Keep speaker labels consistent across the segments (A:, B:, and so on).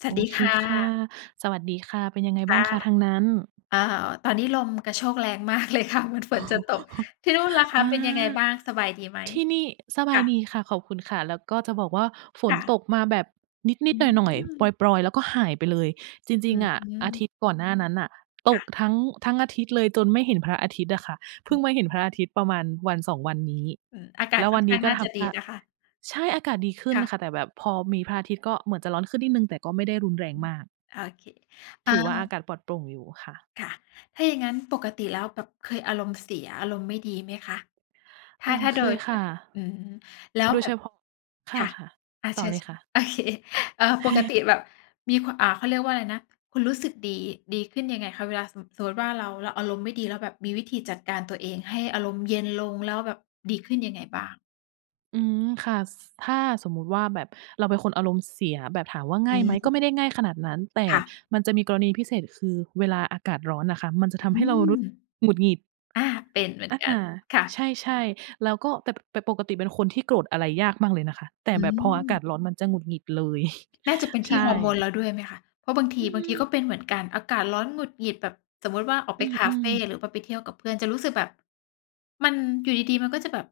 A: ส
B: โ
A: ว
B: อ
A: ัสดี
B: เค
A: ค่
B: ค่ะ
A: ะ
B: สวัสดีค่ะ เป็นยังไง
A: ค
B: บ้
A: ่
B: าง
A: ะ
B: คะ? ทางนั้น
A: อา ตอนนี้ลมกระโชกแรงมาก เลยค่ะ เหมือนฝนจะตก ที่นู่นล่ะค
B: อ
A: ะ
B: า
A: เป็นยังไงบ้าง สบายดีไหม?
B: ที่นี่ สบ
A: ค
B: า
A: ่
B: ยด
A: ะ
B: ีค่ะ ขอบคุณค่ะ แล้วก็จะบอกว่าฝ
A: ค
B: น
A: ่ะ
B: ตกมาแบบน
A: อ
B: ิด
A: ื
B: ๆ หน่อย ๆ ป
A: ม
B: รอย ๆ แล้วก็หายไปเลย จร
A: อ
B: ิ
A: ื
B: ง ๆ อะ อาท
A: ม
B: ิตย์ก่อนหน้านั้นน่ะต
A: ค่
B: ก
A: ะ
B: ทั้ง ทั้งอาทิตย์เลยจนไม่เห็นพระอาทิตย์อะค่ะ เพ
A: อ
B: ิ่
A: ื
B: งมาเห็นพระอา
A: ม
B: ทิตย์ประมาณวัน 2 วันนี้
A: อืม อาก
B: แ
A: า
B: ล
A: ศ
B: ้ว
A: ค
B: ว
A: ่อ
B: ั
A: น
B: น
A: ข
B: นี
A: ้า
B: ้
A: ง
B: ก็
A: น่า
B: ท
A: จะ
B: ำ
A: ด
B: ท
A: ี
B: ่า
A: นะคะ
B: ใช่ อากาศดีขึ้
A: ค
B: น
A: ่ะ
B: ค่ะ แต่แบบพอมีพระอาทิตย์ก็เหมือนจะร้อนขึ้นนิดหนึ่ง แต่ก็ไม่ได้รุนแรง
A: อืม
B: มาก
A: โอเค เอ
B: ถ
A: ่
B: ือว่า อ
A: อ
B: ากาศปลอดโปร่งอยู่ค่ะ
A: ค่ะ ถ้าอย่างงั้นปกติแล้วแบบเคยอารมณ์เสียอารมณ์ไม่ดีไหมคะ ถ
B: เอ
A: ้
B: อ
A: า ถ้า
B: เ
A: โ
B: ค
A: ดย
B: ย
A: พ
B: ค่ะ
A: อืม แล้ว
B: โดย
A: แบ
B: เฉ
A: บ
B: พาะ ค
A: ค่ะ
B: ่ะ
A: อา
B: ๆ ต่
A: เช
B: อ
A: ิ
B: เล
A: ญ
B: ยค่ะ
A: ๆ โอเค เออ ปกติแบบมีความ อ่า เขาเรียกว่าอะไรนะ คุณรู้สึกดี ดีขึ้นยังไงคะ เวลาสม สมมุติว่า เรา เราอารมณ์ไม่ดี แล้วแบบมีวิธีจัดการตัวเองให้อารมณ์เย็นลง แล้วแบบดีขึ้นยังไงบ้าง?
B: อืม ค่ะ ส ถ้าสมมุติว่าแบบเราเป็นคนอารมณ์เสียแบบถามว่าง
A: อ
B: ่าย
A: ื
B: ไหม ก็ไ
A: ม
B: ม่ได้ง่ายขนาดนั้น แต่
A: ค่ะ
B: มันจะมีกรณีพิเศษ คือเวลาอากาศร้อนน่ะค่ะ มันจะ
A: อื
B: ทำให้เรา
A: ม
B: รู้สึกหงุดหงิด
A: อา เป็นเหมือ
B: อ
A: น
B: า
A: กัน ค่
B: ใช
A: ะ
B: ่ ๆ แล้วก็ แต่ปก แต่ปกติเป็นคนที่โกรธอะไรยากมากเลยนะคะ แต
A: อ
B: ่แบบพออากา
A: ืม
B: ศร้อนมันจะหงุดหงิดเลย
A: น่าจะเป็น
B: ใ
A: ท
B: ช
A: ี่
B: ่
A: ฮอร์โมนเราด้วยไหมคะ เพราะบางท
B: อ
A: ี
B: ื
A: บางทีก็
B: ม
A: เป็นเหมือนกันอากาศร้อนหงุดหงิดแบบ สมมุติว่า ออก
B: อ
A: ไป
B: ื
A: คาเฟ
B: ม ๆ
A: หรือว่าไปเที่ยวกับเพื่อน จะรู้สึกแบบมัน อยู่ดี ๆ มันก็จะแบบ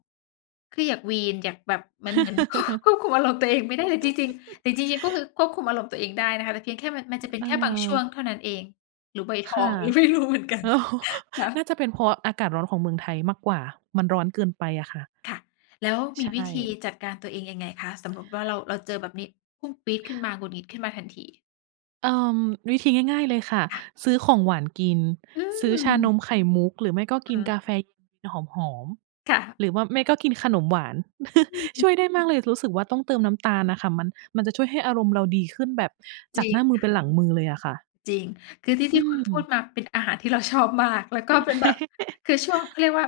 A: คืออยากวีน อยากแบบ เหมือน เหมือน ค ควบคุมอารมณ์ตัวเองไม่ได้ แต่จริง ๆ แต่จริง ๆ ก็คือควบคุมอารมณ์ตัวเองได้นะคะ แต่เพียงแค่มัน มันจ
B: อ
A: ะเป็นแค่บางช่วง
B: เออ
A: เท่านั้นเอง หรือวัยท
B: ค
A: อ
B: ่
A: ง
B: ะ
A: ไม่รู้เหมือนกัน ค่
B: น
A: ะ
B: ่าจะเป็นเพราะอากาศร้อนของเมืองไทยมากกว่า มันร้อนเกินไปอะค่ะ
A: ค่ะ แล้ว
B: ใ
A: ม
B: ช
A: ีวิธี
B: ่
A: จัดการตัวเองยังไงคะ? สมมุติว่า เรา เราเจอแบบนี้ พุ่งปรี๊ดขึ้นมา หงุดหงิดขึ้นมาทันที
B: เอ่อ วิธีง่าย ๆ เลยค่ะ
A: ค่ะ
B: ซื้อของหวานกิน
A: อื
B: ซื้อชาน
A: ม
B: มไข่มุก หรือไม่ก็ก
A: อื
B: ิน
A: อ
B: กา
A: ฮ
B: แฟ
A: ึ
B: เย็นหอม
A: ค่ะ
B: ๆ หรือว่า ไม่ก็กินขนมหวาน
A: อ
B: ช
A: ืม
B: ่วยได้มากเลย รู้สึกว่าต้องเติมน้ำตาลน่ะค่ะ มัน มันจะช่วยให้อารมณ์เราดีขึ้นแบบ
A: จ
B: จา
A: ร
B: ก
A: ิ
B: ห
A: ง
B: น้ามื
A: ค
B: อ
A: ่
B: เป
A: ะ
B: ็นหลังมือเลยอะค่ะ
A: จริง คือที่
B: อื
A: ที่คุณพู
B: ม
A: ดมาเป็นอาหารที่เรา ชอบมาก แล้วก็เป็นแบบ คือช่วงเขาเรียกว่า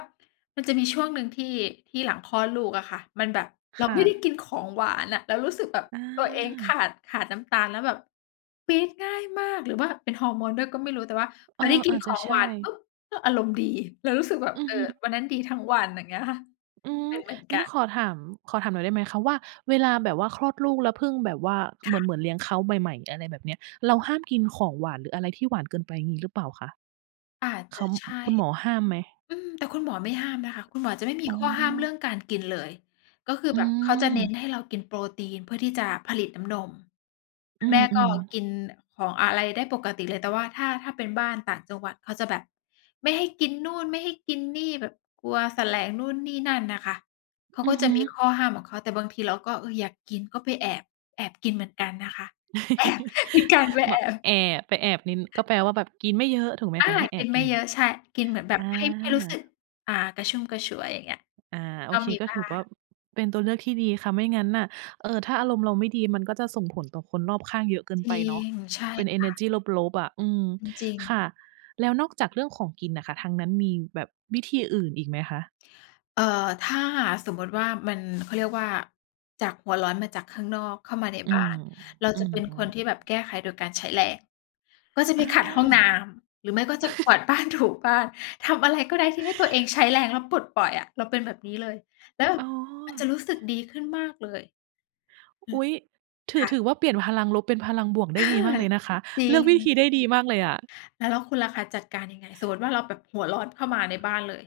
A: มันจะมีช่วงหนึ่งที่ ที่หลังคลอดลูกอะค่ะ มันแบบเ
B: ค
A: รา
B: ่
A: ไม่ได้
B: ะ
A: กินของหวานอะ เรารู้สึกแบบตัวเองข
B: อา
A: าด ขาดน้ำตาลแล้วแบบ ปี๊ดง่ายมาก หรือว่าเป็นฮอร์โมนด้วยก็ไม่รู้ แต่ว่า
B: เ
A: พ
B: ออ
A: อที่ก
B: อ
A: ิน
B: าจ
A: ข
B: จะ
A: อง
B: ใช
A: ห
B: ่
A: วานปุ๊บ ก็อารมณ์ดี เรารู้สึกแบบ
B: อื
A: เ
B: อ
A: ออ
B: ฮึ
A: วันนั้นดีทั้งวัน อย่างเงี้ยค่ะ
B: อื
A: เ
B: ม
A: ป็นเหมือน
B: งั
A: ก
B: ้
A: ั
B: น
A: น
B: ขอถาม ขอถามหน่อยได้ไหมคะว่า เวลาแบบว่าคลอดลูกแล้วเพิ่งแบบว่า
A: ค
B: เหม
A: ่
B: ือน
A: ะ
B: เหมือนเลี้ยงเขาใหม่ ๆ อะไรแบบนี้ เรา
A: อ
B: ห
A: ื
B: ้
A: อ
B: ามกินของหวาน หรืออะไรที่หวานเกินไปมีหรือเปล่าคะ?
A: อาจ
B: เ
A: จ
B: ข
A: ะ
B: า
A: ใช่
B: คุณหมอห้ามไหม?
A: อืม แต่คุณหมอไม่ห้ามนะคะ คุณหมอจะไม่มี
B: อ๋
A: ข้อห้ามเรื่อ
B: อ
A: งการกินเลย ก็คือ
B: อื
A: แบบเขาจะเ
B: ม
A: น้นให้เรากินโปรตีน เพื่อที่จะผลิตน้ำนม ค
B: อ
A: ุ
B: ื
A: ณแม่ก็
B: ม
A: ก
B: ๆ
A: ินของอะไรได้ปกติเลย แต่ว่าถ้า ถ้าเป็นบ้านต่างจังหวัด เขาจะแบบไม่ให้กินนู่น ไม่ให้กินนี่ แบบกลัวแสลงนู่นนี่นั่นน่ะค่ะ เขา
B: อ
A: ก
B: ื
A: ็
B: อฮ
A: จะ
B: ึ
A: มีข้อห้ามของเขา แต่บางทีเราก็อยากกินก็ไปแอบ แอบกินเหมือนกันนะคะ แอบ มีการไป
B: ม
A: แอบ
B: แอบไปแอบกิน ก็แปลว่าแบบกินไม่เยอะถูกไหม
A: อา
B: คะ? ถ้าแอ
A: กิ
B: บ
A: นไ
B: ก
A: ม
B: ิ
A: ่
B: น
A: เยอะ ใช่ กินเหมือนแบ
B: อ
A: บ
B: า
A: ให้ ให้รู้สึก อ่า กระชุ่มกระชวย อย่างเงี้ย
B: อา โอ
A: ก็
B: เค
A: มี
B: ก็
A: บ
B: ถ
A: ้า
B: ือว
A: ง
B: ่า เป็นตัวเลือกที่ดีค่ะ ไม่งั้นน่ะ เออ ถ้าอารมณ์เราไม่ดี มันก็จะส่งผลต่อคนรอบข้างเยอะเกิน
A: จร
B: ไป
A: ิ
B: เนาะ
A: ง ใช่
B: เป็นเอ
A: ค
B: เน
A: ่
B: อร์
A: ะ
B: จีลบ ๆ อะ อืม
A: จริง
B: ค
A: ๆ
B: ่ะ แล้วนอกจากเรื่องของกินน่ะค่ะ ทางนั้นมีแบบวิธีอื่นอีกไหมคะ?
A: เออ ถ้าสมมุติว่ามัน เขาเรียกว่า จากหัวร้อนมาจากข้างนอก เข้ามาใน
B: อื
A: บ้า
B: ม
A: น เรา
B: อื
A: จะเป็นค
B: ม
A: นที่
B: ๆ
A: แบบแก้ไขโดยการใช้แรง ก็จะไป
B: อ
A: ขัดห้องน้
B: า
A: ำ หรือไม่ก็จะกวาดบ้าน ถูบ้าน ทำอะไรก็ได้ที่ให้ตัวเองใช้แรงแล้วปลดปล่อยอะ เราเป็นแบบนี้เลย แล้วแบ
B: อ
A: บ
B: ๋อ
A: มันจะรู้สึกดีขึ้นมากเลย อื
B: อ
A: ม
B: ุ๊ย! ถื
A: ค
B: อ
A: ่
B: ถ
A: ะ
B: ือว่าเปลี่ยนพลังลบ เป็นพลังบวกได
A: อ
B: ้
A: า
B: ดีมากเลยนะคะ
A: จริ
B: เลือกวิธ
A: ง
B: ีได้ดีมากเลยอะ
A: แล้ว แล้วคุณล่ะคะ จัดการยังไง? สมมุติว่าเราแบบ หัวร้อนเข้ามาในบ้านเลย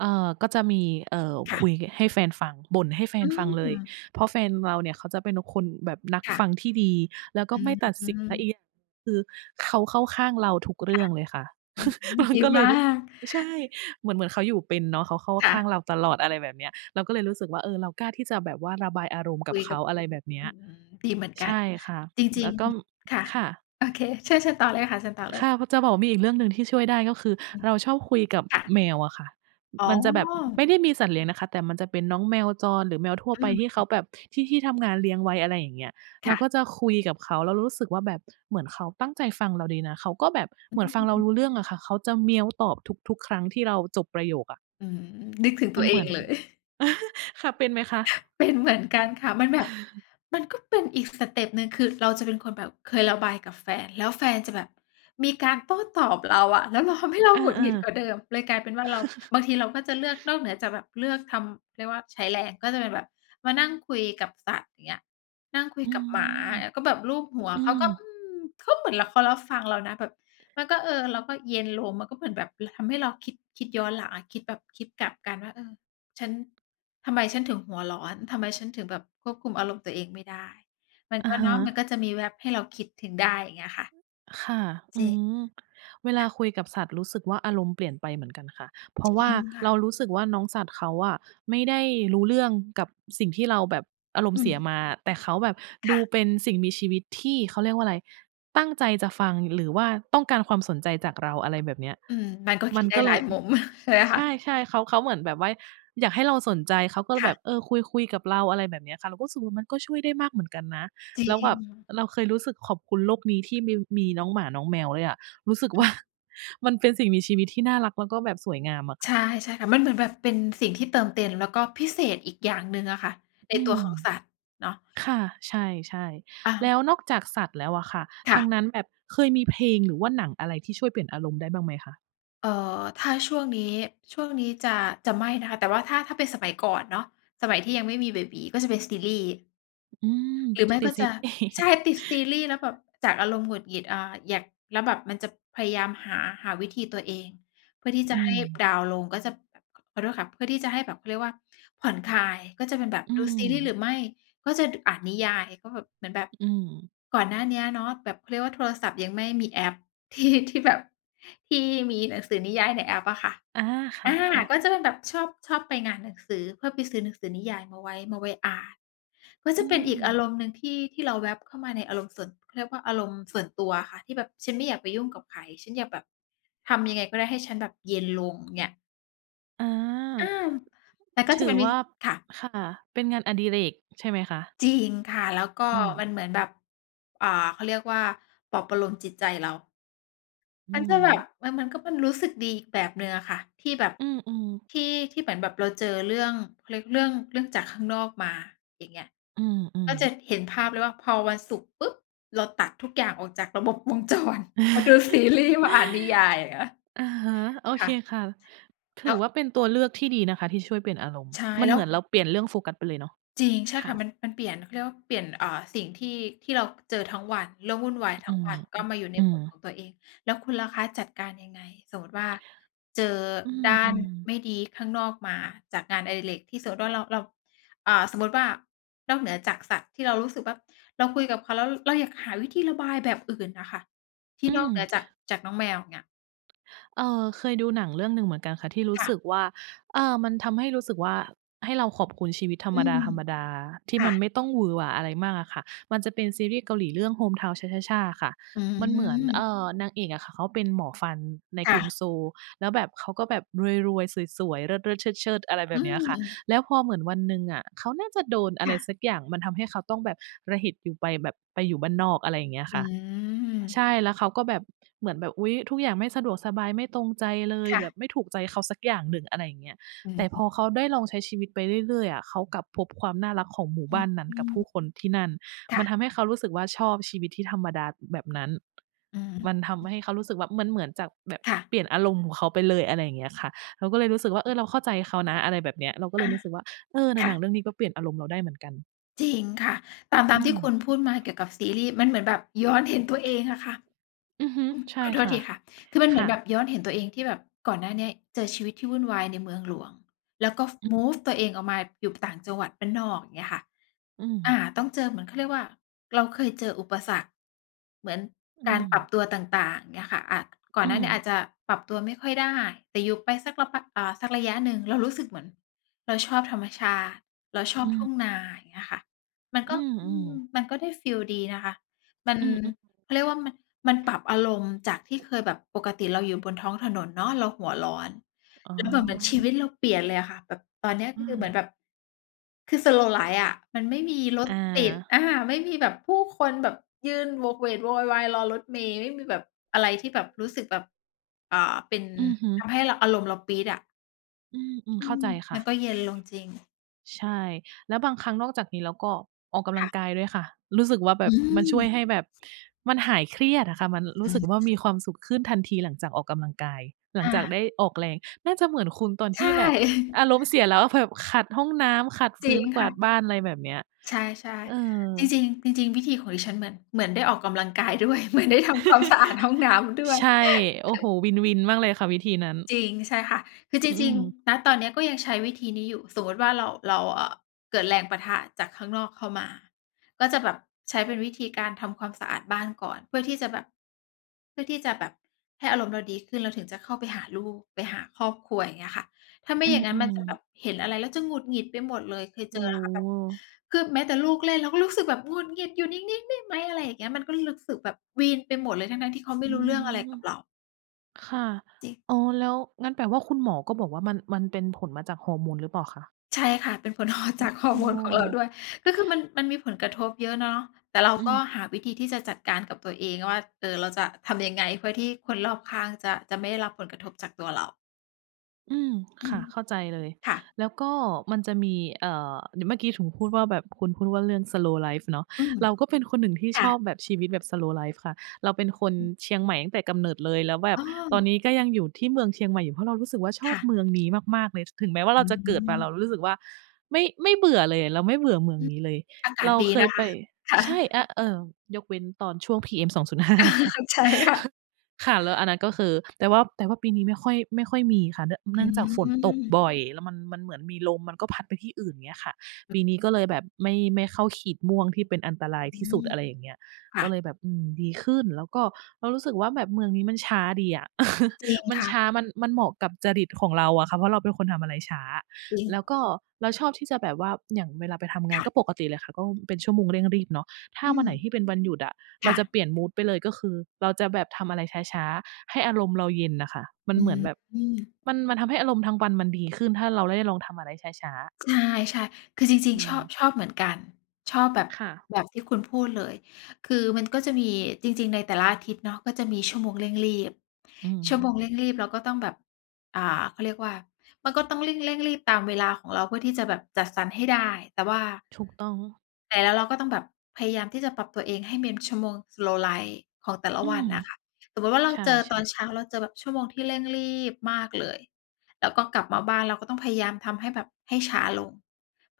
B: เออ ก็จะมี เออ
A: ค่
B: ค
A: ะ
B: ุยให้แฟนฟัง บ่นให้แฟ
A: อื
B: นฟังเลย
A: ม
B: เพราะแฟนเราเนี่ย เขาจะเป็นคนแบบนัก
A: ค่
B: ฟั
A: ะ
B: งที่ดี แล้วก
A: อ
B: ็
A: ื
B: ไม่ตัดสิน แล้วอ
A: ม
B: ีกอย่าง คือเขาเข้าข้างเราทุกเร
A: ค
B: ื่
A: ่ะ
B: องเลยค่ะ
A: อืม
B: มั
A: ด
B: น
A: ี
B: ก็เล
A: ม
B: ย
A: า
B: รู้สึก
A: ก
B: ใช่ เหมือน เหมือนเขาอยู่เป็นเนาะ เขาเข้า
A: ค่
B: ข้าง
A: ะ
B: เราตลอด อะไรแบบเนี้ย เราก็เลยรู้สึกว่า เออ เรากล้าที่จะแบบว่าระบายอารมณ์ก
A: ค
B: ั
A: ุ
B: บ
A: ย
B: เข
A: กั
B: า
A: บ
B: อะไรแบบเนี
A: อ
B: ้
A: ื
B: ย
A: ม ดีเหมือนก
B: ใ
A: ั
B: ช
A: น
B: ่ค่ะ
A: จร
B: แล
A: ิง
B: ้วก็
A: ๆ ค่ะ
B: ค่ะ
A: โอเค เชิญ เชิญต่อเลยค่ะ เชิญต่อเล
B: ค
A: ย
B: ่ะ จะบอกว่า มีอีกเรื่องหนึ่งที่ช่วยได้ก็คือเราชอบคุยกับ
A: ค่ะ
B: แมวอะค่ะ
A: อ๋
B: มันจะแบบไ
A: อ
B: ม่ได้มีสัตว์เลี้ยงนะคะ แต่มันจะเป็นน้องแมวจร หรือแมวทั่ว
A: อ
B: ไ
A: ื
B: ป ที่เขา
A: ม
B: แบบ ที่ ที่ทำงานเลี้ยงไว้ อะไรอย่างเงี้ย เ
A: ค
B: รา
A: ่
B: ก
A: ะ
B: ็จะคุยกับเขาแล้วรู้สึกว่าแบบเหมือนเขาตั้งใจฟังเราดีนะ เขาก็แบบ
A: อ
B: เ
A: ื
B: หมือนฟังเรา
A: ม
B: รู้เรื่องอะค่ะ เขาจะเหมียวตอบทุก ๆ ครั้งที่เราจบประโยคอะ
A: อืม นึกถึง
B: ม
A: ตั
B: ัน
A: วเอ
B: เหมื
A: ง
B: อน
A: เลย
B: ค่ะ เป็นไหมคะ?
A: เป็นเหมือนกันค่ะ มันแบบ มันก็เป็นอีกสเต็ปหนึ่ง คือเราจะเป็นคนแบบเคยระบายกับแฟน แล้วแฟนจะแบบมีการโต้ตอบเราอะ แล้วมันทำให้เรา
B: เออ
A: หงุดหงิดกว่าเดิม เลยกลายเป็นว
B: ๆ
A: ่าเรา บางทีเราก็จะเลือกนอกเหนือจาก แบบเลือกทำ เรียกว่าใช้แรง ก็เป็นแบบ มานั่งคุยกับสัตว์ อย่างเงี้ย นั่งคุย
B: อื
A: กับหมา
B: ม
A: แล้วก็แบบลูบหัว
B: อื
A: เขา
B: ม
A: ก็ อืม เขาก็เหมือนเขารับฟังเรานะ แบบมันก็ เออ เราก็เย็นลงมันก็เหมือนแบบทำให้เราคิด คิดย้อนหลัง คิดแบบคิดกลับกันว่า เออ ฉัน ทำไมฉันถึงหัวร้อน ทำไมฉันถึงแบบควบคุมอารมณ์ตัวเองไม่ได้ มัน
B: อ
A: ก
B: ะ
A: ็
B: ฮ
A: เนาะ มัน
B: ะ
A: ก็จะมีแว็บให้เราคิดถึงได้ อย่างเงี้ยค่ะ
B: ค่ะ อ
A: จร
B: ื
A: ิง
B: ม เวลาคุยกับสัตว์รู้สึกว่า อารมณ์เปลี่ยนไปเหมือนกันค่ะ เพรา
A: จ
B: ะ
A: ร
B: ว่
A: ิ
B: า
A: งค่
B: เ
A: ะ
B: รารู้สึกว่าน้องสัตว์เขาอะ ไม่ได้รู้เรื่องกับสิ่งที่เราแบบอารม
A: อ
B: ณ์
A: ื
B: เสีย
A: ม
B: มา แต่เขาแบบ
A: ค
B: ดู
A: ่ะ
B: เป็นสิ่งมีชีวิตที่เขา เรียกว่าอะไร ตั้งใจจะฟัง หรือว่าต้องการความสนใจจากเรา อะไรแบบเนี้ย
A: อืม มันก็
B: ม
A: ค
B: ั
A: ิด
B: น
A: ได้
B: ก็เ
A: ห
B: ล
A: ลาย
B: ย
A: มุม ใช่ไหมค
B: ใช
A: ะ
B: ่ ๆ เขา เขาเหมือนแบบว่า อยากให้เราสนใจเขาก็เล
A: ค
B: ย
A: ่
B: แบ
A: ะ
B: บ เออ คุย-คุยกับเรา อะไรแบบนี้ค่ะ เราก็รู้สึกว่า มันก็ช่วยได้มากเหมือนกันนะ
A: จริ
B: แล้วแบบ
A: ง
B: เราเคยรู้สึกขอบคุณโลกนี้ที่มี- มีน้องหมาน้องแมวเลยอะ รู้สึก
A: อื
B: ว
A: อ
B: ่า
A: ฮึ
B: มันเป็นสิ่งมีชีวิตที่น่ารักแล้วก็แบบสวยงามอะค
A: ใ
B: ่
A: ช
B: ะ
A: ่ ๆ ค่ะ มันเหมือนแบบเป็นสิ่งที่เติมเต็ม แล้วก็พิเศษอีกอย่างหนึ่งอะค่ะ ใน
B: อื
A: ตัว
B: ม
A: ของสัตว์เนาะ
B: ค่ะ ใช่
A: อ
B: ๆ
A: า
B: แล้วนอกจากสัตว์แล้วอะค่ะ
A: ค
B: ท
A: ่
B: า
A: ะ
B: งนั้นแบบเคยมีเพลง หรือว่าหนังอะไรที่ช่วยเปลี่ยนอารมณ์ได้บ้างไหมคะ?
A: เออ ถ้าช่วงนี้ ช่วงนี้จะ จะไม่นะคะ แต่ว่าถ้า ถ้าเป็นสมัยก่อนเนาะ สมัยที่ยังไม่มีเบบี๋ ก็จะเป็นซีรีส์
B: อืม
A: หรือ
B: จ
A: ไม
B: ะ
A: ่
B: ติ
A: ก
B: ด
A: ็
B: ซี
A: จ
B: ร
A: ะ
B: ีส
A: ใช
B: ์
A: ่ ติดซีรีส์ แล้วแบบจากอารมณ์หงุดหงิด อา อยาก แล้วแบบมันจะพยายามหา หาวิธีตัวเอง เพื่อที่จ
B: อ
A: ะ
B: ื
A: ให้
B: ม
A: ดาวน์ลง ก็จะแบบ ขอโทษค่ะ เพื่อที่จะให้แบบเขาเรียกว่า ผ่อนคลาย ก็จะเป็นแบบ
B: อื
A: ดูซีรีส
B: ม
A: ์ หรือไม่ก็จะอ่านนิยาย ก็เหมือนแบบ
B: อืม
A: ก่อนหน้านี้เนาะ แบบเขาเรียกว่าโทรศัพท์ยังไม่มีแอป ที่ ที่แบบ ที่มีหนังสือนิยายในแอปอะค่ะ
B: อา ค
A: อา
B: ่ะ
A: ก
B: ๆ
A: ็จะเป็นแบบชอบ ชอบไปงานหนังสือ เพื่อไปซื้อหนังสือนิยายมาไว้ มาไว้อ่าน ก็
B: อื
A: เป็นอีกอา
B: ม
A: รมณ์หนึ่ง ที่ ที่เราแวบเข้ามาในอารมณ์ส่วน เขาเรียกว่าอารมณ์ส่วนตัวอะค่ะ ที่แบบฉันไม่อยากไปยุ่งกับใคร ฉันอยากแบบ ทำยังไงก็ได้? ให้ฉันแบบเย็นลงเงี้ย
B: อา
A: อา แต่ก็
B: ถ
A: จะ
B: ื
A: เป
B: อ
A: ็น ว
B: ว
A: ิ
B: ่า
A: ค่ะ
B: ค่ะ เป็นงานอดิเรก ใช่ไหมคะ
A: จริงค่ะ แล้วก็
B: อื
A: มั
B: ม
A: นเหมือนแบบ อ่า เขาเรียกว่า ปลอบประโลมจิตใจเรา
B: อื
A: มันจะแบบ
B: ม
A: มัน มันก็เป็นรู้สึกดีอีกแบบหนึ่งอะค่ะ ที่แบบ
B: อืม ๆ
A: ที่ ที่เหมือนแบบเราเจอเรื่อง เขาเรียก เรื่อ เรื่องจากข้างนอกมา อย่างเงี้ย
B: อื
A: ก็
B: ม
A: จะ
B: ๆ
A: เห็นภาพเลยว่า พอวันศุกร์ปุ๊บ! เราตัดทุกอย่างออกจากระบบ วงจรมาดูซีรีส์ มาอ่านนิยายอย่างเงี้ย
B: อะฮะ โอ
A: ค
B: เค
A: ่ะ
B: ค่ะ ถ
A: แล
B: ื
A: ้
B: อ
A: ว
B: ว่าเป็นตัวเลือกที่ดีนะคะ ที่ช่วยเปลี่ยนอารมณ์
A: ใช่
B: มัน
A: แล
B: เ
A: ้
B: หมื
A: ว
B: อนเราเปลี่ยนเรื่องโฟกัสไปเลยเนาะ
A: จริง ใช่
B: ค
A: ค
B: ่
A: ่
B: ะ
A: ะ มัน มันเปลี่ยน เขาเรียกว่าเปลี่ยน เออ สิ่งที่ ที่เราเจอทั้งวัน เรื่องวุ่นวายท
B: อื
A: ั้ง
B: ม
A: วันก็มาอยู่ใน
B: อื
A: บ
B: ม
A: ทของตัวเอง แล้วคุณล่ะคะจัดการยังไง? สมมติว่าเจอ
B: อื
A: ด้าน
B: ม ๆ
A: ไม่ดีข้างนอกมาจากงานอดิเรก ที่สมมุติว่าเรา เรา อา สมมุติว่านอกเหนือจากสัตว์ที่เรารู้สึกว่า เราคุยกับเขา แล้วเราอยากหาวิธีระบายแบบอื่นน่ะค่ะ ที่
B: อื
A: นอก
B: ม
A: เหนือจาก จากน้องแมวเงี้ย
B: เออ เคยดูหนังเรื่องหนึ่งเหมือนกันค่ะ ที่รู้
A: ค่
B: ส
A: ะ
B: ึกว่า เออ มันทำให้รู้สึกว่า ให้เราขอบคุณชีวิตธร
A: อืม
B: รมดา ๆ ที
A: ค
B: ่
A: ่
B: มัน
A: ะ
B: ไม่ต้องหวือหวา อะไรมากอะค่ะ มันจะเป็นซีรีส์เกาหลีเรื่อง Hometown cha cha cha ค่ะ
A: อื
B: มันเหมือน เอ
A: ม
B: ่อ นางเอกอะค่ะ เขาเป็นหมอฟันใน
A: ค
B: ก
A: ่
B: รุง
A: ะ
B: Seoul แล้วแบบเขาก็แบบรวย ๆ สวย ๆ เลิศ ๆ เชิด ๆ อะไรแบ
A: อื
B: บนี้ค่ะ
A: ม
B: แล้วพอเหมือนวันหนึ่งอะ เขาน่าจะโดน อะ
A: ค
B: ไร
A: ่ะ
B: สักอย่าง มันทำให้เขาต้องแบบ ระเห็จอยู่ไปแบบ ไปอยู่บ้านนอก อะไรอย่างเงี้ย
A: อ
B: ค่ะ
A: ืม
B: ใช่แล้วเขาก็แบบ เหมือนแบบ อุ๊ย ทุกอย่างไม่สะดวกสบายไม่ตรงใจเลย
A: ค่
B: แบ
A: ะ
B: บไม่ถูกใจเขาสักอย่างหนึ่ง อะไรอย่างเงี้ย
A: อื
B: แต่พ
A: ม
B: อเขาได้ลองใช้ชีวิตไปเรื่อย ๆ อะ เขากลับพบความน่ารักของหมู่บ้านนั้น
A: อื
B: กับผู้
A: อ
B: คนที่นั่น
A: ค
B: ม
A: ่
B: ั
A: ะ
B: นทำให้เขารู้สึกว่า ชอบชีวิตที่ธรรมดาแบบนั้น
A: อื
B: มันท
A: ม
B: ำให้เขารู้สึกว่า ม มันเหมือนจากแบบ
A: ค่ะ
B: เปลี่ยนอารมณ์ของเขาไปเลย อะไรอย่างเงี้ยค่ะ เราก็เลยรู้สึกว่า เออ เราเข้าใจเขานะ อะไรแบบนี้ เราก็เ
A: อ
B: ล
A: ะ
B: ยรู้สึกว่า เออ หนั
A: ค
B: ง
A: ่
B: หนัง
A: ะ
B: เรื่องเนี้ย ก็เปลี่ยนอารมณ์เราได้เหมือนกัน
A: จริงค่ะ ตาม
B: อ
A: ต
B: ื
A: ามท
B: ม
A: ี่คุณพูดมาเกี่ยวกับซีรี่ส์มันเหมือนแบบย้อนเห็นตัวเองอะค่ะ
B: อือฮึ
A: อ
B: ใช่
A: ขอโท
B: ค
A: ษ
B: ่ะ
A: ทีค่ะ คือมันเ
B: ค
A: หมื
B: ่
A: อนแบ
B: ะ
A: บย้อนเห็นตัวเองที่แบบ ก่อนหน้าเนี้ย เจอชีวิตที่วุ่นวายในเมืองหลวง แล้วก็ ฟ
B: อือ
A: มูฟตัวเองออกมาอยู่ต่างจังหวัดบ้านนอกอย่างเงี้ยค่ะ
B: อื
A: อ
B: ม
A: า ต้องเจอเหมือนเขาเรียกว่า เราเคยเจออุปสรรค เหมือน
B: อื
A: การปรับ
B: ม
A: ตัวต่าง ๆ อย่างเงี้ยค่ะ อ่า ก่อ
B: อ
A: นห
B: ื
A: น้าเนี้ยอาจ
B: ม
A: จะปรับตัวไม่ค่อยได้ แต่อยู่ไปสัก ล พัก สักระยะหนึ่ง เรารู้สึกเหมือนเราชอบธรรมชาติ เราช
B: อ
A: อ
B: ื
A: บทุ่ง
B: ม
A: นา อย่างเงี้ยค่ะ มัน
B: อ
A: ก
B: ื
A: ็
B: ม
A: อ
B: อ
A: ื
B: ืม
A: ม มันก็ได้ฟีลดีนะคะ มัน
B: อืม อ
A: เขาเรียกว่ามัน มันปรับอารมณ์จากที่เคยแบบปกติเราอยู่บนท้องถนนเนาะ เราหัวร้อน
B: อ๋
A: แ
B: อ
A: ล้วแบบเหมือนชีวิตเราเปลี่ยนเลยอะค่ะ แบบตอนเนี้ย
B: อื
A: คือเหมือ
B: ม
A: นแบบ คือสโลว์ไลฟ์อะ มันไม่มีรถ
B: อ
A: ติด
B: า
A: อา ไม่มีแบบผู้คนแบบยื่นโหวกเหวกโวยวาย รอรถเมล์ ไม่มีแบบ อะไรที่แบบรู้สึกแบบ อ่า เป็น
B: อือฮึ
A: ทำให้ อ อารมณ์เราปี๊ดอะ
B: อืม
A: อ
B: ๆ เข
A: ื
B: ้าใ
A: อ
B: จค
A: ม
B: ่
A: ัน
B: ะ
A: ก็เย็นลงจริง
B: ใช่ แล้วบางครั้งนอกจากนี้แล้วก็ออกกำล
A: ค
B: ั
A: ่
B: ง
A: ะ
B: กายด้วยค่ะ รู้สึกว่าแบ
A: อ
B: บ มันช่วย
A: ืม
B: ให้แบบมันหายเครียดอะค่ะ มันรู
A: อ
B: ้
A: ื
B: ส
A: อ
B: ึ
A: ฮ
B: ก
A: ึ
B: ว่ามีความสุขขึ้นทันทีหลังจากออกกำลังกาย หลั
A: อ
B: ง
A: า
B: จากได้ออกแรง น่าจะเหมือนคุณตอน
A: ใ
B: ท
A: ช
B: ี
A: ่
B: ่แบบอารมณ์เสีย แล้วแบบขัดห้องน้ำ ขัด ฟ
A: จร
B: ื
A: ิ
B: ้
A: ง
B: น ก
A: ค
B: ว
A: ่
B: าด
A: ะ
B: บ้าน อะไรแบบเนี้ย
A: ใช่
B: เออ
A: ๆ จริง ๆ จริง ๆ วิธีของดิฉันเหมือน เหมือนได้ออกกำลังกาย ด้วย เหมือนได้ทำความสะอาดห้องน้ำด้วย
B: ใช่ โอ้โฮ win win มากเลยค่ะ วิธีนั้น
A: จริง ใช่ค่ะ คือจ
B: อ อื
A: ริง
B: ม
A: ๆ ณ ตอนเนี้ยก็ยังใช้วิธีนี้อยู่ สมมติว่าเรา เรา อ่า เกิดแรงปะทะจากข้างนอกเข้ามา ก็จะแบบใช้เป็นวิธีการทำความสะอาดบ้านก่อน เพื่อที่จะแบบ เพื่อที่จะแบบให้อารมณ์เราดีขึ้น แล้วถึงจะเข้าไปหาลูก ไปหาครอบครัว อย่างเงี้ยค่ะ ถ้าไม
B: อ
A: ่
B: ื
A: อย่างงั้นมัน
B: อ
A: จะแบ
B: ๆ
A: บเห็นอะไรแล้วจะหงุดหงิดไปหมดเลย เคย
B: โ
A: เ
B: อ
A: จ
B: ้
A: อแล้วค่ะ แบบ
B: โฮ
A: คือแม้แต่ลูกเล่น เราก็รู้สึกแบบ "หงุดหงิด อยู่นิ่ง ๆ ได้ไหม?" อะไรอย่างเงี้ย มันก็รู้สึกแบบวีนไปหมดเลย ทั้ง ๆ ที่เขาไม่
B: อื
A: รู้เรื่องอะไร
B: ม
A: กับเรา
B: ค่ะ
A: จริง
B: อ๋อ แล้วงั้นแปลว่าคุณหมอก็บอกว่ามัน มันเป็นผลมาจากฮอร์โมนหรือเปล่าคะ?
A: ใช่ค่ะ เป็นผล ฮอร์
B: อ
A: จากฮอร
B: ๋
A: ์โมนของเรา
B: อ
A: ด้วย ก็คือมัน มันมีผลกระทบเยอะเนาะ แต่เรา
B: อือ
A: ก็หาวิธีที่จะจัดการกับตัวเองว่า เออ เราจะทำยังไง เพื่อที่คนรอบข้างจะ จะไม่ได้รับผลกระทบจากตัวเรา
B: อืม
A: อื
B: ค่
A: ม
B: ะ เข้าใจเลย
A: ค่ะ
B: แล้วก็มันจะมี เอ่อ ด เมื่อกี้ถึงพูดว่าแบบคุณพูดว่าเรื่องสโลว์ไลฟ์เนาะ
A: อืม
B: เราก็เป็นคนหนึ่งที่
A: ค่
B: ชอบ
A: ะ
B: แบบชีวิตแบบสโลว์ไลฟ์ค่ะ เราเป็นค
A: อือ
B: น
A: ฮึ
B: เชียงใหม่ตั้งแต่กำเนิดเลย แล้วแบ
A: อ
B: บ
A: ๋
B: ตอน
A: อ
B: นี้ก็ยังอยู่ที่เมืองเชียงใหม่อยู่ เพราะเรารู้สึกว่าช
A: ค
B: อบ
A: ่ะ
B: เมืองนี้มาก ๆ เลย ถ ถึงแม้ว่าเ
A: อ
B: ราจะเกิดมา เรา
A: ืม
B: รู้สึกว่าไม่ ไม่เบื่อเลย เราไม่เบื่อเมื
A: อ
B: อง
A: ืม
B: นี้เลย
A: อากา
B: เร
A: ศ
B: า
A: ดี
B: เค
A: น
B: ย
A: ะค
B: ไป
A: ะ ค่ะ
B: ใช่ อ เอ่อ ยกเว้นตอนช่วง PM 2.5 นะค
A: เ
B: ะ
A: ข้าใจค่ะ
B: ค่ะ แล้วอันนั้นก็คือ แต่ว่า แต่ว่าปีนี้ไม่ค่อย ไม่ค่อยมีค่ะ เนื่อง เ
A: อ
B: นื
A: ื
B: ่องจากฝนตก
A: ม
B: บ่อย แล้วมัน มันเหมือนมีลมมันก็พัดไปที่อื่น อย่างเงี้ยค่ะ ปีนี้ก็เลยแบบไม่ ไม่เข้าขีดม่วง ที่เป็นอันตราย
A: อื
B: ที่สุด
A: ม
B: อะไรอย่างเงี้ย
A: ค่
B: ก็เล
A: ะ
B: ยแบบ อืม ดีขึ้น แล้วก็เรารู้สึกว่าแบบเมืองนี้มันช้าดีอะ
A: จริง
B: มัน
A: ค่
B: ช
A: ะ
B: ้า มัน มันเหมาะกับจริตของเราอะค่ะ เพราะเราเป็นคนทำอะไรช้า
A: จริ
B: แ
A: ง
B: ล้วก็เราชอบที่จะแบบว่า อย่างเวลาไปทำงา
A: ค
B: น
A: ่ะ
B: ก็ปกติเลยค่ะ ก็เป็นชั่วโมงเร่งรีบเนาะ ถ้า
A: อื
B: วัน
A: ม
B: ไหนที่เป็นวันหยุดอะ
A: ค
B: เรา
A: ่
B: จะ
A: ะ
B: เปลี่ยนมูดไปเลย ก็คือเราจะแบบทำอะไรช้า ๆ ให้อารมณ์เราเย็นน่ะค่ะ มัน
A: อื
B: เหมือนแบบ
A: ม
B: มัน มันทำให้อารมณ์ทั้งวันมันดีขึ้น ถ้าเราได้ลองทำอะไรช้า ๆ
A: ใช่ ๆ คือจริง
B: อื
A: ๆ ชอบ
B: ม
A: ชอบเหมือนกัน ชอบแบบ
B: ค่ะ
A: แบบที่คุณพูดเลย คือมันก็จะมี จริง ๆ ในแต่ละอาทิตย์เนาะก็จะมีชั่วโมงเร่งรีบ
B: อื
A: ชั่วโ
B: ม
A: มงเร่งรีบเราก็ต้องแบบ อ่า เขาเรียกว่า มันก็ต้องเร่ง เร่งรีบตามเวลาของเราเพื่อที่จะแบบจัดสรรให้ได้ แต่ว่า
B: ถูกต้อง
A: แต่เรา เราก็ต้องแบบพยายามที่จะปรับตัวเอง ให้มี ชั่วโมงสโลว์ไลฟ์ของแต่ละ
B: อื
A: วั
B: ม
A: นน่ะค่ะ สมมุติว่าเรา
B: ใช
A: เจอต
B: ่
A: อนเ
B: ๆ
A: ช้า เราเจอแบบชั่วโมงที่เร่งรีบมากเลย แล้วก็กลับมาบ้านเราก็ต้องพยายามทำให้แบบให้ช้าลง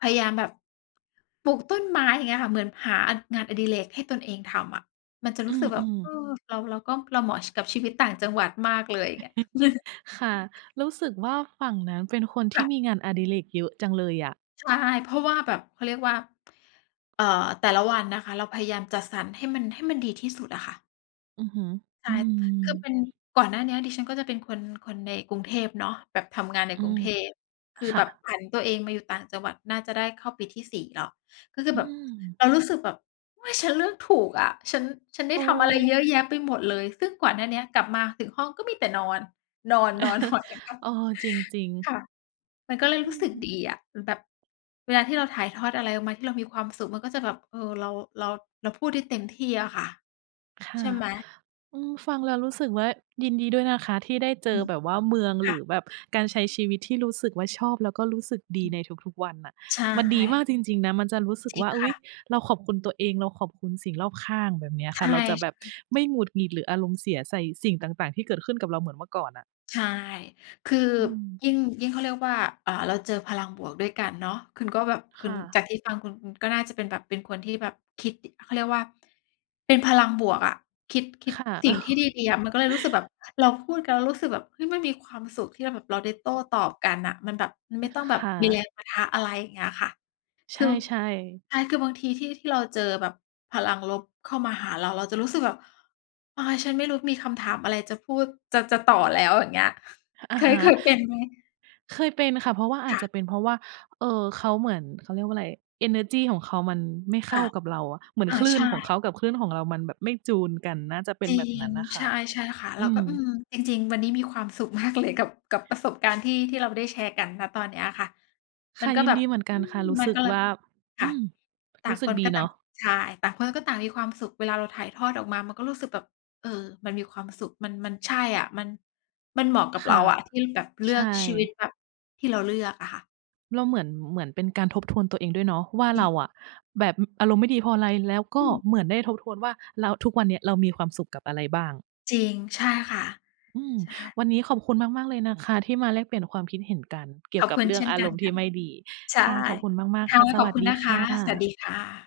A: พยายามแบบปลูกต้นไม้ อย่างเงี้ยค่ะ เหมือนหาอัน งานอดิเรกให้ตนเองทำอะ มันจะร
B: อื
A: ู้สึกแบบ
B: ม
A: เอ
B: ๆ
A: อ เรา เราก็ เราเหมาะ ช กับชีวิตต่างจังหวัดมากเลย อย่างเงี้ย
B: ค่ะ รู้สึกว่าฝั่งนั้นเป็นคน
A: ค
B: ท
A: ่
B: ี่
A: ะ
B: มีงานอดิเรกเยอะจังเลยอะ
A: ใช่ เพราะว่าแบบ เขาเรียกว่า เอ่อ แต่ละวันนะคะ เราพยายามจัดสรรให้มัน ให้มันดีที่สุดอะค่ะ
B: อือฮึ
A: ใช
B: อ
A: ่
B: ื
A: คือเ
B: ม
A: ป็น ก่อนหน้าเนี้ยดิฉันก็จะเป็นคน คนในกรุงเทพเนาะ แบบทำงานใน
B: อื
A: กรุง
B: ม
A: เทพ คือ
B: ค
A: แ
B: ่
A: บบ
B: ะ
A: ผันตัวเองมาอยู่ต่างจังหวัดน่าจะได้เข้าปีที่ 4 แล้ว ก็คือ
B: อื
A: แบบ
B: ม
A: เรารู้สึกแบบ "เฮ้ย ฉันเรื่องถูกอะ ฉัน ฉันได
B: โ
A: ้
B: อ
A: ทำอะไรเย
B: ้
A: อะแยะไปหมดเลย" ซึ่งก่อนหน้าเนี้ยกลับมาถึงห้องก็มีแต่นอน นอน ๆ
B: เออ จริง ๆ
A: [unintelligible] ค่ะ มันก็เลย
B: อื
A: รู้สึก
B: ม
A: ดีอะ อ แบบเวลาที่เราถ่ายทอดอะไรออกมาที่เรามีความสุขมันก็จะแบบ เออ เรา เรา เราพูดที่เต็มที่อะค่ะ
B: ค
A: ใ
B: ่
A: ช
B: ะ
A: ่ไหม
B: อืม ฟังแล้วรู้สึกว่า ยินดีด้วยนะคะที่ได้เจ
A: อื
B: อ
A: ม
B: แบบว่าเมือง
A: ค
B: หร
A: ่
B: ื
A: ะ
B: อแบบการใช้ชีวิตที่รู้สึกว่าชอบ แล้วก็รู้สึกด
A: อ
B: ี
A: ืม
B: ในทุก ๆ วันน่ะ
A: ใช
B: มันดีม
A: ่
B: ากจริง ๆ นะ มันจะรู้สึก
A: จริ
B: ว
A: ง
B: ่า "อ
A: ค
B: ุ๊
A: ่
B: ย
A: ะ
B: เราขอบคุณตัวเอง เราขอบคุณสิ่งรอบข้าง" แบบเนี้ย
A: ใช
B: ค่ะ เราจะแบบ
A: ่ ๆ
B: ไม่หงุดหงิด หรืออารมณ์เสียใส่สิ่งต่าง ๆ ที่เกิดขึ้นกับเราเหมือนเมื่อก่อนอะ
A: ใช่ คือ
B: อืม
A: ยิ่ง ยิ่งเขาเรียกว่า อ่า เราเจอพลังบวกด้วยกันเนาะ คุณก็แบบ ค
B: ค
A: ุ
B: ่
A: ณ
B: ะ
A: จากที่ฟังคุณคุณก็น่าจะเป็นแบบ เป็นคนที่แบบคิด ด เขาเรียกว่าเป็นพลังบวกอะ คิด คิ
B: ค
A: ด
B: ่ะ
A: สิ่งที่ดี ๆ อะ มันก็เลยรู้สึกแบบเราพูดกัน แล้วเรารู้สึกแบบ เฮ้ย มันมีความสุขที่เราแบบเราได้โต้ตอบกันน่ะ มันแบบ มัน
B: อ
A: ไม่ต้องแบ
B: ค
A: บ
B: ่
A: มีแร
B: ะ
A: งปะทะ อะไรอย่างเงี้ยค่ะ
B: ใ
A: คือ
B: ช่ ๆ
A: ใช่ คือบางทีที่ ที่เราเจอแบบพลังลบเข้ามาหาเรา เราจะรู้สึกแบบ อา ฉันไม่รู้ มีคำถามอะไรจะพูดจะ จะต่อแล้ว อย่างเงี้ย
B: อ
A: เค
B: ะฮ
A: ย เ
B: ะ
A: คยเป็นไหม?
B: เคยเป็นค่ะ เพราะว่าอา
A: ค
B: จ
A: ่
B: จ
A: ะ
B: ะเป็นเพราะว่า เออ เขาเหมือน เขาเรียกว่าอะไร เอเนอร์จีของเขามันไม่เ
A: ค
B: ข้า
A: ่ะ
B: กับเราอะ เหมือน
A: อา
B: คลื
A: ใ
B: ่
A: ช
B: น
A: ่
B: ของเขากับคลื่นของเรามันแบบไม่จูนกัน น่าจะเป็
A: จ
B: น
A: ริ
B: แบบน
A: ง
B: ั้นน่ะค
A: ใช
B: ่ะ
A: ่ ๆ ค่ะ เ
B: อ
A: รา
B: ื
A: ก็
B: ม
A: อืม จริง ๆ วันนี้มีความสุข มากเลย กับ กับประสบการณ์ที่ ที่เราได้แชร์กัน ณ ตอนเนี้ยอะค่ะ
B: ค
A: มั
B: ่ะ
A: นก็
B: ยิ
A: แ
B: น
A: บบ
B: ดีเหมือนก
A: อ
B: ั
A: ื
B: นค่
A: ม
B: ะ รู้
A: มั
B: ส
A: น
B: ึก
A: ก็เล
B: ว
A: ย
B: ่า อ
A: ค่
B: ื
A: ะ
B: ม
A: ต่
B: ร
A: า
B: ู้
A: ง
B: ส
A: ค
B: ึก
A: น
B: ด
A: ก
B: ี
A: ็
B: เ
A: ต
B: น
A: ่า
B: า
A: ง
B: ะ
A: ใช่ ต่างคนก็ต่างมีความสุข เวลาเราถ่ายทอดออกมามันก็รู้สึกแบบ เออ มันมีความสุข มัน มันใช่อะ มัน มันเหมาะกับ
B: ค
A: เร
B: ่
A: า
B: ะ
A: อะ ที่แบบเลื
B: ใช
A: อกชีวิต
B: ่
A: แบบที่เราเลือกอะค่ะ
B: เราเหมือน เหมือนเป็นการทบทวนตัวเองด้วยเนาะว่า
A: จริ
B: เร
A: ง
B: าอะแบบ อ อารมณ์ไม่ดีเพราะอะไร แล้วก
A: อ
B: ็
A: ืม
B: เหมือนได้ทบทวนว่าเรา ทุกวันเนี้ยเรามีความสุขกับอะไรบ้าง
A: จริง ใช่ค่ะ
B: อืม
A: ใช่
B: วันนี้ขอบคุณมาก ๆ เลยนะคะ ที่มาแลกเปลี่ยนความคิดเห็นกันเกี่
A: ข
B: ยว
A: อบ
B: กับ
A: คุณ
B: เรื่
A: เ
B: อ
A: ช
B: ง
A: ่น
B: อา
A: ก
B: ร
A: ัน
B: มณ์ท
A: ค
B: ี
A: ่
B: ่
A: ะ
B: ไม่ดี
A: ใช่
B: ค่ะ ขอบคุณมาก
A: ค
B: ๆ ค
A: ่
B: ่
A: ะ
B: ะ ส
A: ขอ
B: ว
A: บ
B: ั
A: ค
B: ส
A: ุณ
B: ดี
A: นะค
B: ค่
A: ะ สวัสด
B: ะ
A: ีค่ะ